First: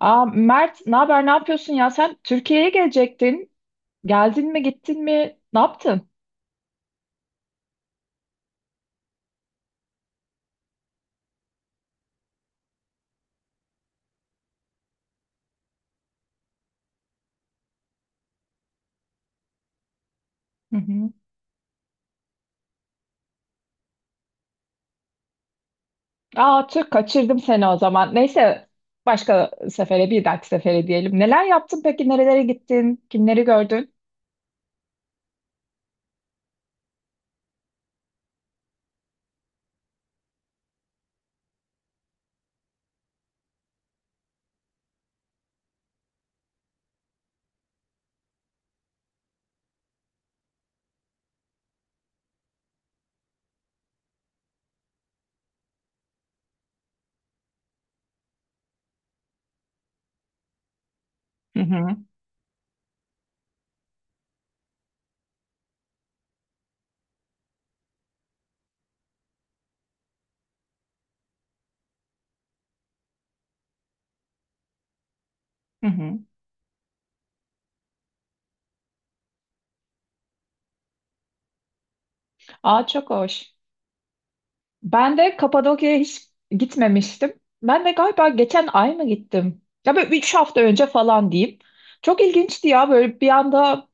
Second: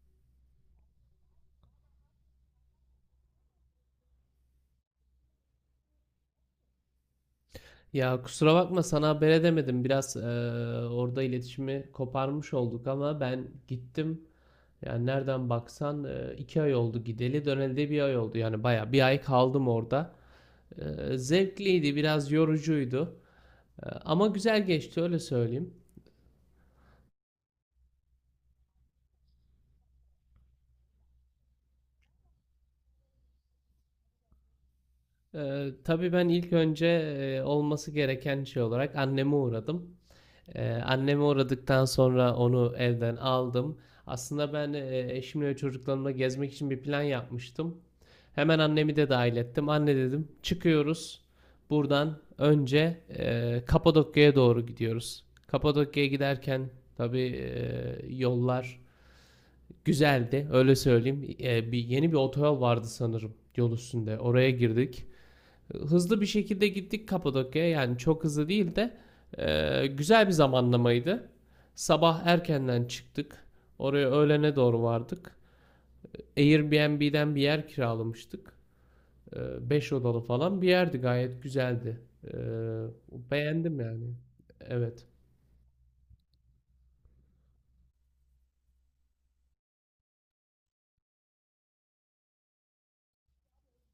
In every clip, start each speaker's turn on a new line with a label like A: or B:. A: Aa, Mert, ne haber? Ne yapıyorsun ya? Sen Türkiye'ye gelecektin. Geldin mi, gittin mi? Ne yaptın?
B: Ya kusura bakma sana haber edemedim. Biraz orada iletişimi koparmış olduk ama ben gittim. Yani nereden baksan iki ay oldu gideli, döneli de bir ay oldu. Yani baya bir ay kaldım orada.
A: Hı hı.
B: Zevkliydi, biraz yorucuydu. Ama güzel geçti öyle söyleyeyim.
A: Aa, Türk kaçırdım seni o zaman. Neyse, başka sefere, bir dahaki sefere diyelim. Neler yaptın peki? Nerelere gittin? Kimleri gördün?
B: Tabii ben ilk önce olması gereken şey olarak anneme uğradım. Anneme uğradıktan sonra onu evden aldım. Aslında ben eşimle ve çocuklarımla gezmek için bir plan yapmıştım. Hemen annemi de dahil ettim. Anne dedim, çıkıyoruz. Buradan önce Kapadokya'ya doğru gidiyoruz. Kapadokya'ya giderken tabii yollar güzeldi, öyle söyleyeyim.
A: Hı
B: Bir
A: hı,
B: yeni bir otoyol vardı sanırım yol üstünde. Oraya girdik. Hızlı bir şekilde gittik Kapadokya'ya. Yani çok hızlı değil de güzel bir zamanlamaydı. Sabah erkenden çıktık. Oraya öğlene doğru vardık.
A: hı hı.
B: Airbnb'den bir yer kiralamıştık. Beş odalı falan bir yerdi, gayet güzeldi.
A: Aa çok hoş.
B: Beğendim yani. Evet.
A: Ben de Kapadokya'ya hiç gitmemiştim. Ben de galiba geçen ay mı gittim? Ya böyle 3 hafta önce falan diyeyim. Çok ilginçti ya böyle bir anda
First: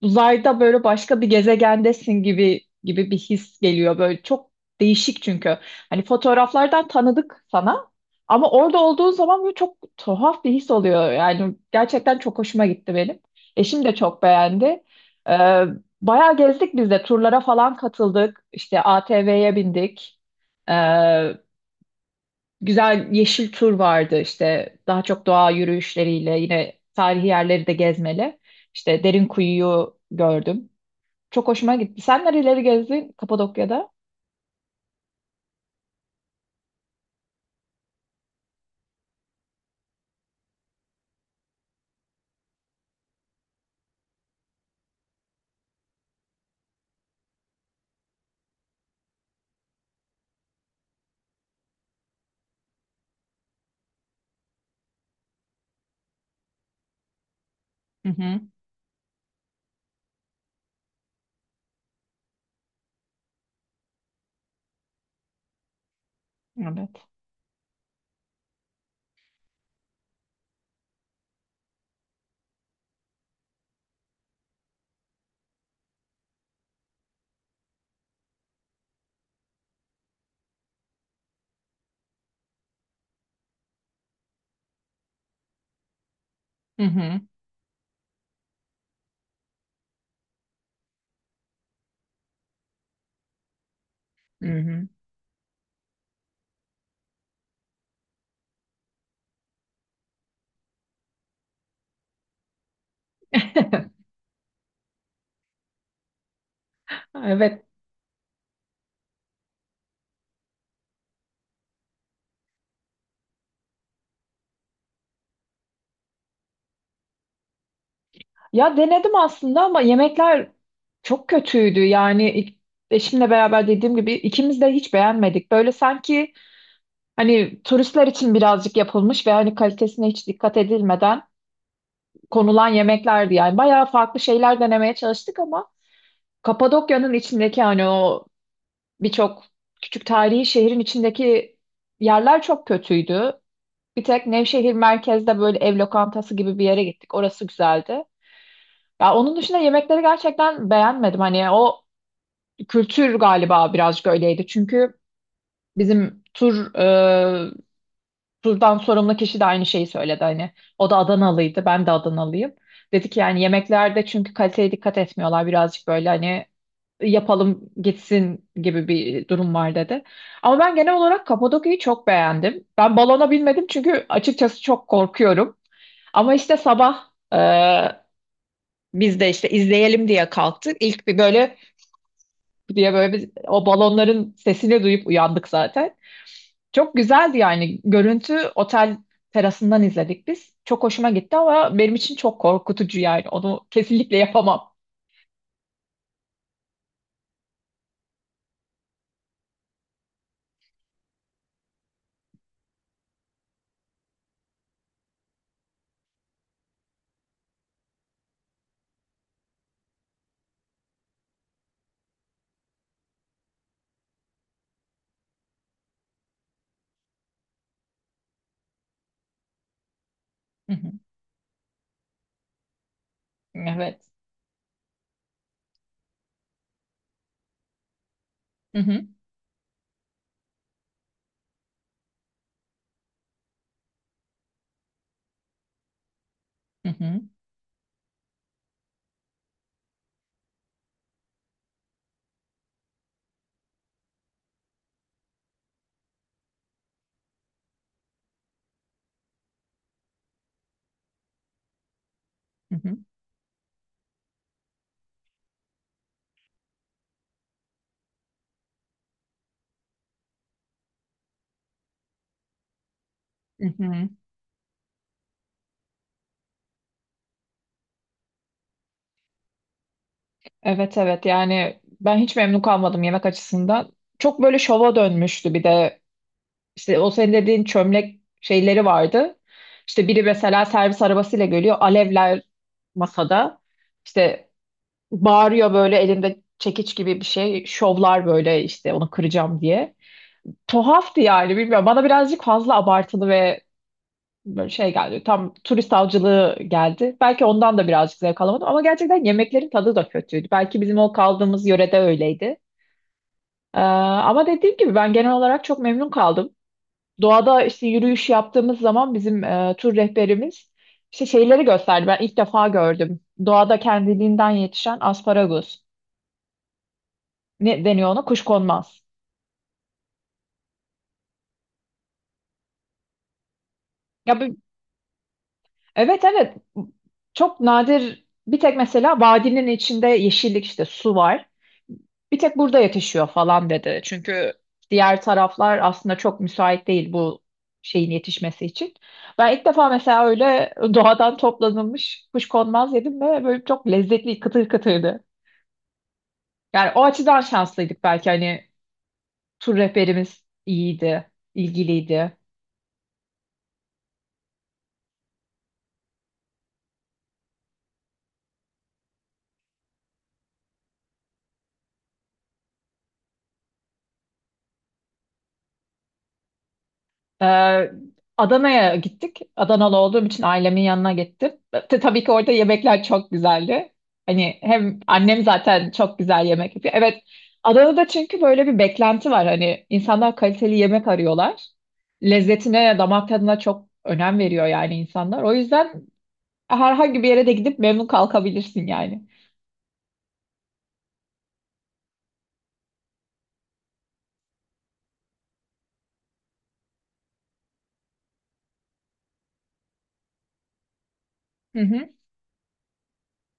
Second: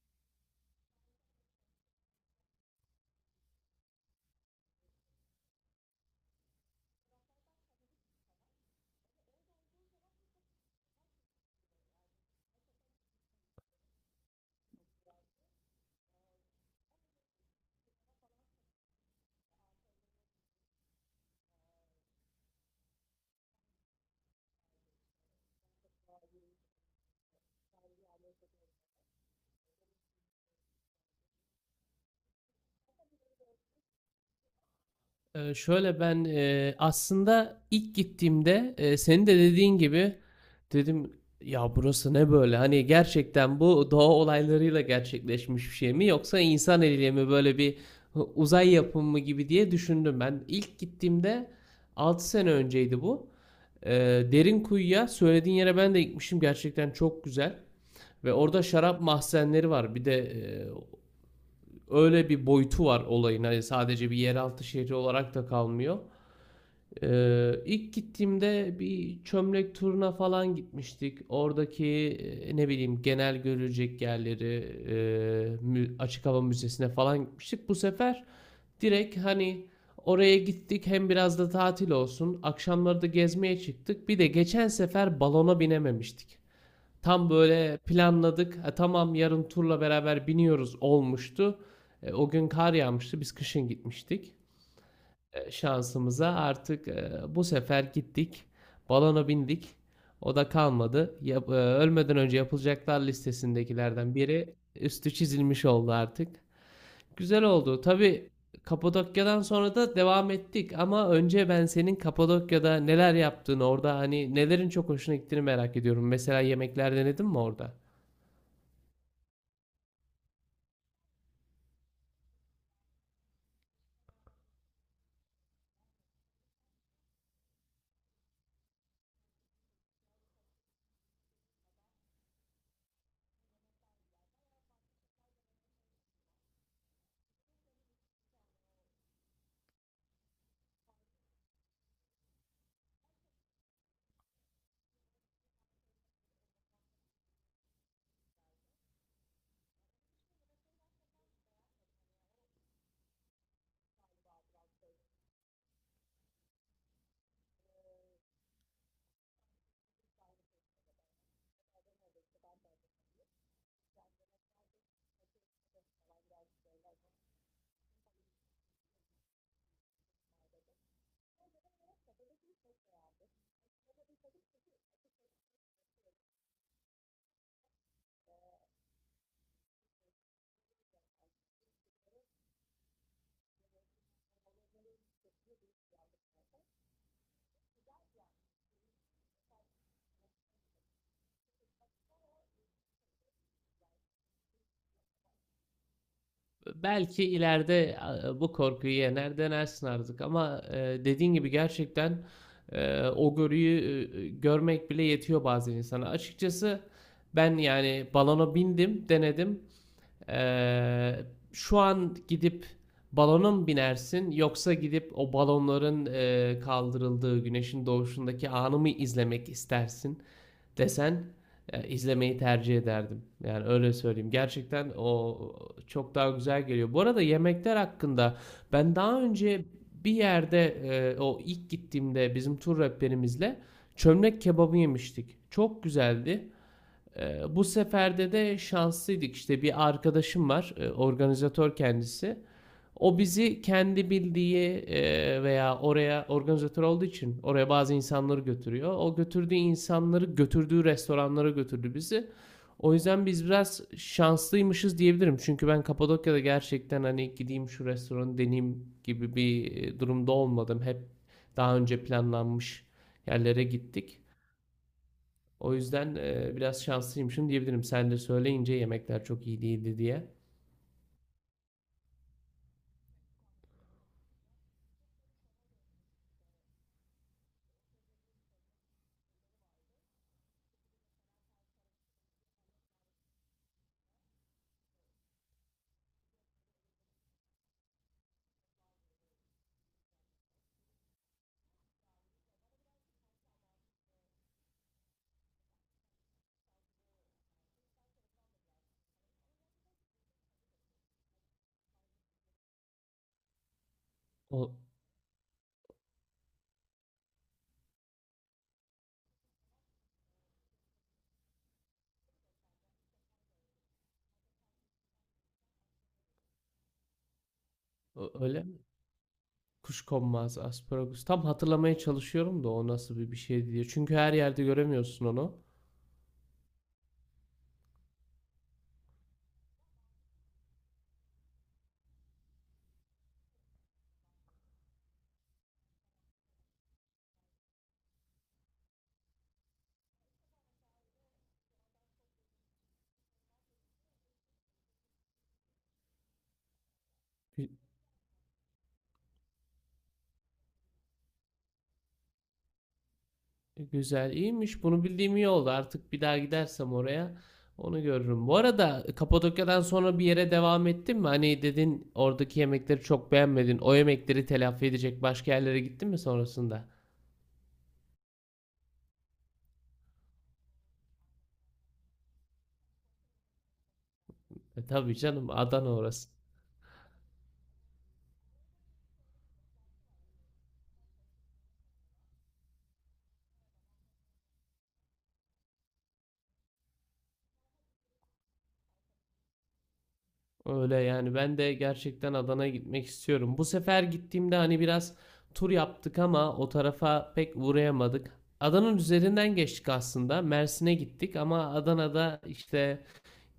A: uzayda böyle başka bir gezegendesin gibi gibi bir his geliyor böyle çok değişik çünkü. Hani fotoğraflardan tanıdık sana ama orada olduğun zaman böyle çok tuhaf bir his oluyor. Yani gerçekten çok hoşuma gitti benim. Eşim de çok beğendi. Ee, Bayağı gezdik biz de turlara falan katıldık. İşte ATV'ye bindik. Ee, Güzel yeşil tur vardı işte daha çok doğa yürüyüşleriyle yine tarihi yerleri de gezmeli. İşte Derinkuyu'yu gördüm. Çok hoşuma gitti. Sen nereleri gezdin Kapadokya'da?
B: Şöyle ben aslında ilk gittiğimde senin de dediğin gibi dedim ya, burası ne böyle? Hani gerçekten bu doğa olaylarıyla gerçekleşmiş bir şey mi, yoksa insan eliyle mi böyle bir uzay yapımı gibi diye düşündüm. Ben ilk gittiğimde 6 sene önceydi bu. Ee, derin kuyuya söylediğin yere ben de gitmişim. Gerçekten çok güzel.
A: Hı
B: Ve
A: hı.
B: orada şarap mahzenleri var. Bir de öyle bir boyutu var olayın. Hani sadece bir yeraltı şehri olarak da kalmıyor.
A: Evet.
B: İlk gittiğimde bir çömlek turuna falan gitmiştik. Oradaki ne bileyim genel görülecek yerleri, açık hava müzesine falan gitmiştik. Bu sefer direkt hani oraya gittik, hem biraz da tatil olsun. Akşamları da gezmeye çıktık. Bir de geçen sefer balona binememiştik.
A: Hı hı.
B: Tam böyle planladık. "Ha, tamam yarın turla beraber biniyoruz" olmuştu. O gün kar yağmıştı. Biz kışın gitmiştik,
A: Hı hı.
B: şansımıza artık bu sefer gittik. Balona bindik. O da kalmadı. Ölmeden önce yapılacaklar listesindekilerden biri üstü çizilmiş oldu artık. Güzel
A: Evet.
B: oldu. Tabii Kapadokya'dan sonra da devam ettik, ama önce ben senin Kapadokya'da neler yaptığını, orada hani nelerin çok hoşuna gittiğini merak ediyorum. Mesela yemekler denedin mi orada?
A: Ya denedim aslında ama yemekler çok kötüydü. Yani eşimle beraber dediğim gibi ikimiz de hiç beğenmedik. Böyle sanki hani turistler için birazcık yapılmış ve hani kalitesine hiç dikkat edilmeden konulan yemeklerdi. Yani bayağı farklı şeyler denemeye çalıştık ama Kapadokya'nın içindeki hani o birçok küçük tarihi şehrin içindeki yerler çok kötüydü. Bir tek Nevşehir merkezde böyle ev lokantası gibi bir yere gittik. Orası güzeldi. Ya onun dışında yemekleri gerçekten beğenmedim. Hani o kültür galiba birazcık öyleydi. Çünkü bizim tur e, turdan sorumlu kişi de aynı şeyi söyledi. Hani o da Adanalıydı, ben de Adanalıyım. Dedi ki yani yemeklerde çünkü kaliteye dikkat etmiyorlar. Birazcık böyle hani yapalım gitsin gibi bir durum var dedi. Ama ben genel olarak Kapadokya'yı çok beğendim. Ben balona binmedim çünkü açıkçası çok korkuyorum. Ama işte sabah biz de işte izleyelim diye kalktık. İlk bir böyle diye o balonların sesini duyup uyandık zaten. Çok güzeldi yani görüntü otel terasından izledik biz. Çok hoşuma gitti ama benim için çok korkutucu yani onu kesinlikle yapamam.
B: Belki ileride bu korkuyu yener denersin artık, ama dediğin gibi gerçekten o görüyü görmek bile yetiyor bazen insana. Açıkçası ben yani balona bindim, denedim. E, şu an gidip balona mı binersin, yoksa gidip o balonların kaldırıldığı güneşin doğuşundaki anı mı izlemek istersin?
A: Hı hı.
B: desen, izlemeyi tercih ederdim. Yani öyle
A: Evet.
B: söyleyeyim. Gerçekten o çok daha güzel geliyor. Bu arada yemekler hakkında
A: Hı
B: ben
A: hı.
B: daha önce bir yerde, o ilk gittiğimde bizim tur rehberimizle çömlek kebabı yemiştik. Çok güzeldi.
A: Hı hı.
B: Bu seferde de şanslıydık. İşte bir arkadaşım var, organizatör kendisi. O bizi kendi bildiği, veya oraya organizatör olduğu için oraya bazı insanları götürüyor. O götürdüğü insanları götürdüğü restoranlara götürdü bizi.
A: Hı
B: O
A: hı.
B: yüzden biz biraz şanslıymışız diyebilirim. Çünkü ben Kapadokya'da gerçekten hani gideyim şu restoranı deneyeyim gibi bir durumda olmadım. Hep daha önce planlanmış yerlere
A: Hı hı.
B: gittik. O yüzden, biraz şanslıymışım diyebilirim. Sen de söyleyince yemekler çok iyi değildi diye.
A: Evet, evet, yani ben hiç memnun kalmadım yemek açısından. Çok böyle şova dönmüştü bir de. İşte o senin dediğin çömlek şeyleri vardı. İşte biri mesela servis arabasıyla geliyor. Alevler masada. İşte bağırıyor böyle elinde çekiç gibi bir şey. Şovlar böyle işte onu kıracağım diye. Tuhaftı yani bilmiyorum. Bana birazcık fazla abartılı ve böyle şey geldi. Tam turist avcılığı geldi. Belki ondan da birazcık zevk alamadım. Ama gerçekten yemeklerin tadı da kötüydü. Belki bizim o kaldığımız yörede öyleydi. Ama
B: O
A: dediğim gibi ben genel olarak çok memnun kaldım. Doğada işte yürüyüş yaptığımız zaman bizim tur rehberimiz işte şeyleri gösterdi. Ben ilk defa gördüm. Doğada kendiliğinden yetişen asparagus. Ne deniyor ona?
B: ö öyle mi?
A: Kuşkonmaz.
B: Kuşkonmaz, asparagus. Tam hatırlamaya çalışıyorum da o nasıl bir şey diye. Çünkü her
A: Ya bu-
B: yerde göremiyorsun onu.
A: evet, evet, çok nadir, bir tek mesela vadinin içinde yeşillik işte su var. Bir tek burada yetişiyor falan dedi. Çünkü diğer taraflar aslında çok müsait değil bu şeyin yetişmesi için. Ben ilk defa mesela öyle doğadan toplanılmış kuşkonmaz yedim ve böyle çok lezzetli kıtır kıtırdı. Yani o açıdan şanslıydık belki hani tur rehberimiz iyiydi, ilgiliydi.
B: Güzel, iyiymiş. Bunu bildiğim iyi oldu. Artık bir daha gidersem oraya onu görürüm. Bu arada Kapadokya'dan sonra bir yere devam ettin mi? Hani dedin oradaki yemekleri çok beğenmedin. O yemekleri telafi edecek başka yerlere gittin mi sonrasında?
A: Ee, Adana'ya gittik. Adanalı olduğum için ailemin yanına gittim. Tabii ki orada yemekler çok güzeldi. Hani
B: E,
A: hem
B: tabii
A: annem
B: canım, Adana
A: zaten çok
B: orası.
A: güzel yemek yapıyor. Evet, Adana'da çünkü böyle bir beklenti var. Hani insanlar kaliteli yemek arıyorlar. Lezzetine, damak tadına çok önem veriyor yani insanlar. O yüzden herhangi bir yere de gidip memnun kalkabilirsin yani.
B: Öyle yani ben de gerçekten Adana'ya gitmek istiyorum. Bu sefer gittiğimde hani biraz tur yaptık, ama o tarafa pek uğrayamadık. Adana'nın üzerinden geçtik aslında. Mersin'e gittik, ama
A: Hı hı.
B: Adana'da işte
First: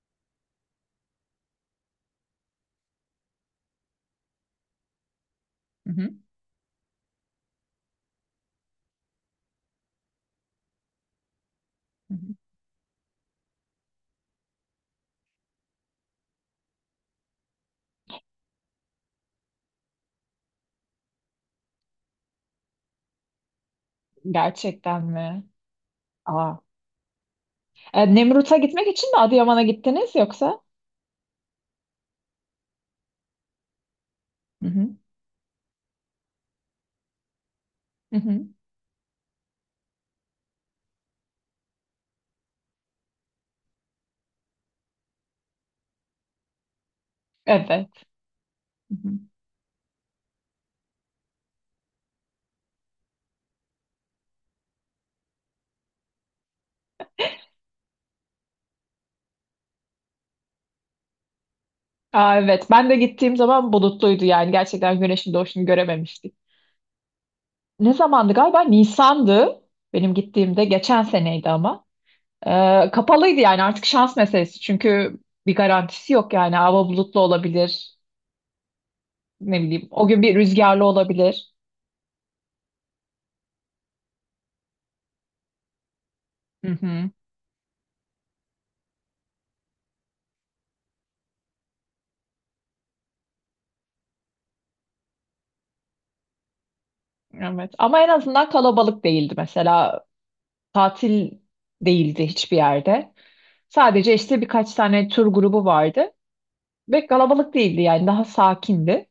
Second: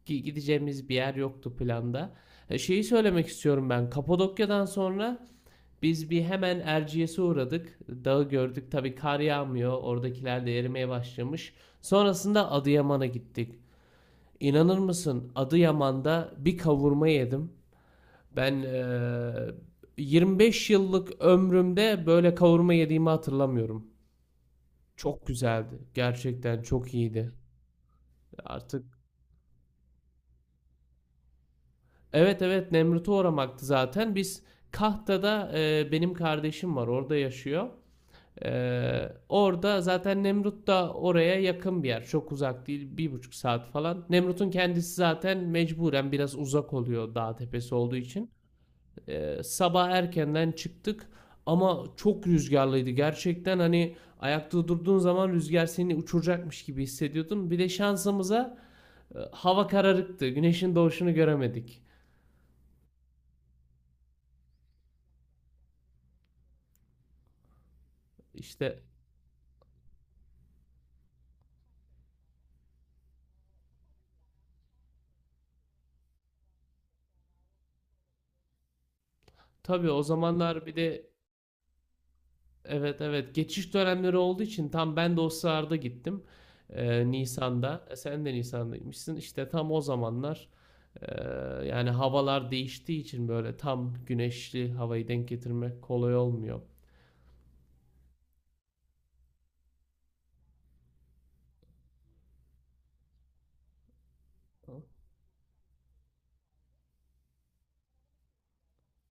B: gideceğimiz bir yer yoktu planda. E, şeyi söylemek istiyorum ben. Kapadokya'dan sonra
A: Hı
B: biz
A: hı.
B: bir hemen Erciyes'e uğradık. Dağı gördük. Tabii kar yağmıyor. Oradakiler de erimeye başlamış.
A: Hı hı.
B: Sonrasında Adıyaman'a gittik. İnanır mısın? Adıyaman'da bir kavurma yedim. Ben 25 yıllık ömrümde böyle kavurma yediğimi hatırlamıyorum.
A: Gerçekten
B: Çok
A: mi?
B: güzeldi.
A: Aa.
B: Gerçekten çok iyiydi.
A: E, Nemrut'a
B: Artık
A: gitmek için mi Adıyaman'a gittiniz yoksa?
B: evet, evet Nemrut'u uğramaktı zaten. Biz
A: Hı hı.
B: Kahta'da, benim kardeşim var. Orada yaşıyor.
A: Hı hı.
B: Orada zaten Nemrut da oraya yakın bir yer. Çok uzak değil. Bir buçuk saat falan. Nemrut'un kendisi zaten mecburen biraz uzak oluyor dağ tepesi
A: Evet.
B: olduğu için.
A: Hı hı.
B: Sabah erkenden çıktık, ama çok rüzgarlıydı. Gerçekten hani ayakta durduğun zaman rüzgar seni uçuracakmış gibi hissediyordun. Bir de şansımıza hava kararıktı. Güneşin doğuşunu göremedik.
A: Aa, evet. Ben de gittiğim zaman bulutluydu yani. Gerçekten güneşin doğuşunu görememiştik. Ne zamandı galiba?
B: İşte
A: Nisan'dı. Benim gittiğimde geçen seneydi ama. Kapalıydı yani artık şans meselesi. Çünkü bir garantisi yok yani. Hava bulutlu olabilir. Ne bileyim.
B: tabii o
A: O gün bir
B: zamanlar bir
A: rüzgarlı
B: de
A: olabilir.
B: evet, evet geçiş dönemleri olduğu için tam ben de o sırada gittim.
A: Hı hı.
B: E, Nisan'da. E, sen de Nisan'daymışsın. İşte tam o zamanlar, e, yani havalar değiştiği için böyle tam güneşli havayı denk getirmek kolay olmuyor.
A: Evet. Ama en azından kalabalık değildi mesela. Tatil değildi hiçbir yerde. Sadece işte birkaç tane tur grubu vardı ve kalabalık değildi yani daha sakindi.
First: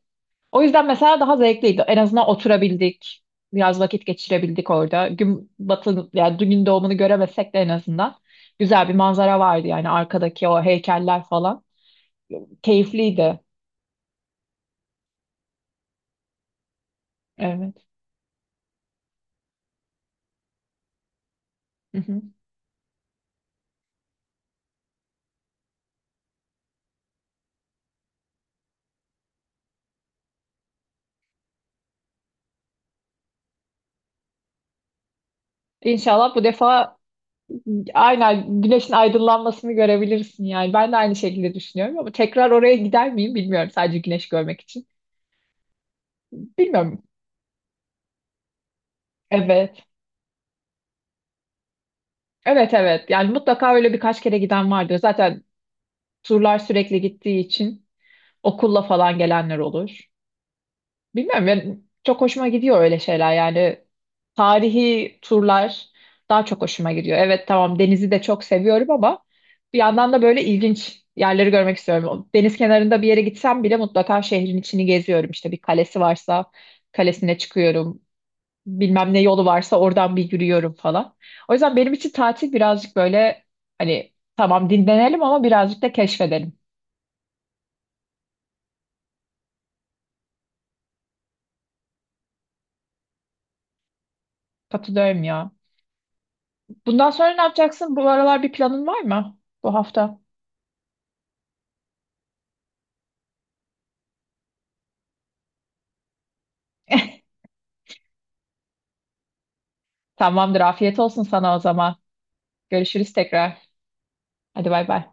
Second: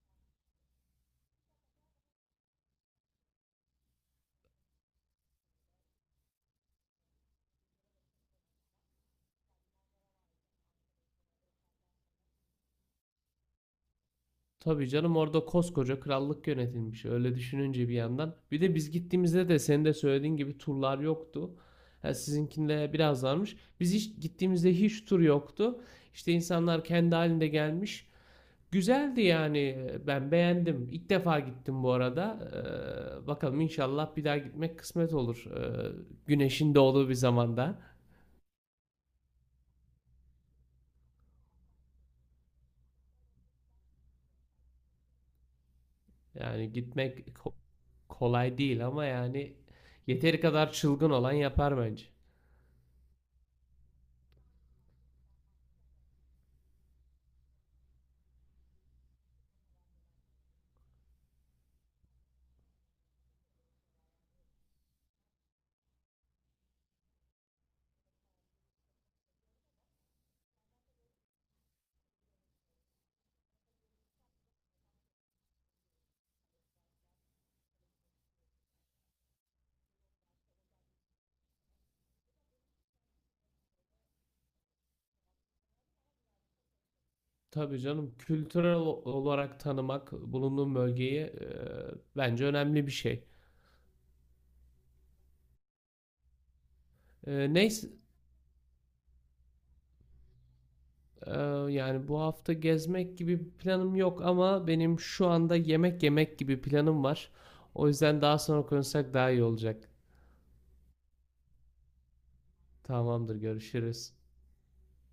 A: O yüzden mesela daha zevkliydi. En azından oturabildik, biraz vakit geçirebildik orada. Gün batı yani Gün doğumunu göremesek de en azından güzel bir manzara vardı yani arkadaki o heykeller falan. Keyifliydi.
B: Tabii canım orada koskoca krallık yönetilmiş. Öyle
A: Evet.
B: düşününce bir yandan. Bir de biz gittiğimizde de senin de söylediğin gibi turlar yoktu.
A: Hı
B: Ha,
A: hı.
B: sizinkinde biraz varmış. Biz hiç gittiğimizde hiç tur yoktu. İşte insanlar kendi halinde gelmiş. Güzeldi yani. Ben beğendim. İlk defa gittim bu arada. Bakalım inşallah bir daha gitmek kısmet olur.
A: İnşallah bu
B: Güneşin
A: defa
B: doğduğu bir zamanda.
A: aynen güneşin aydınlanmasını görebilirsin yani. Ben de aynı şekilde düşünüyorum ama tekrar oraya gider miyim bilmiyorum sadece güneş görmek için.
B: Yani
A: Bilmiyorum.
B: kolay değil, ama yani
A: Evet.
B: yeteri kadar çılgın olan yapar bence.
A: Evet, evet, yani mutlaka öyle birkaç kere giden vardır. Zaten turlar sürekli gittiği için okulla falan gelenler olur. Bilmiyorum, ben çok hoşuma gidiyor öyle şeyler, yani tarihi turlar daha çok hoşuma gidiyor. Evet, tamam, denizi de çok seviyorum ama bir yandan da böyle ilginç yerleri görmek istiyorum. O deniz kenarında bir yere gitsem bile mutlaka şehrin içini geziyorum. İşte bir kalesi varsa kalesine çıkıyorum, bilmem ne yolu varsa oradan bir yürüyorum falan. O yüzden benim için tatil birazcık böyle hani tamam dinlenelim ama birazcık da keşfedelim.
B: Tabii canım kültürel olarak tanımak bulunduğum bölgeyi, bence önemli bir şey.
A: Katılıyorum ya. Bundan sonra ne
B: E, neyse,
A: yapacaksın? Bu aralar bir planın var mı bu hafta?
B: e, yani bu hafta gezmek gibi bir planım yok, ama benim şu anda yemek yemek gibi planım var. O yüzden daha sonra konuşsak daha iyi olacak.
A: Tamamdır. Afiyet olsun sana o zaman. Görüşürüz
B: Tamamdır,
A: tekrar.
B: görüşürüz.
A: Hadi bay bay.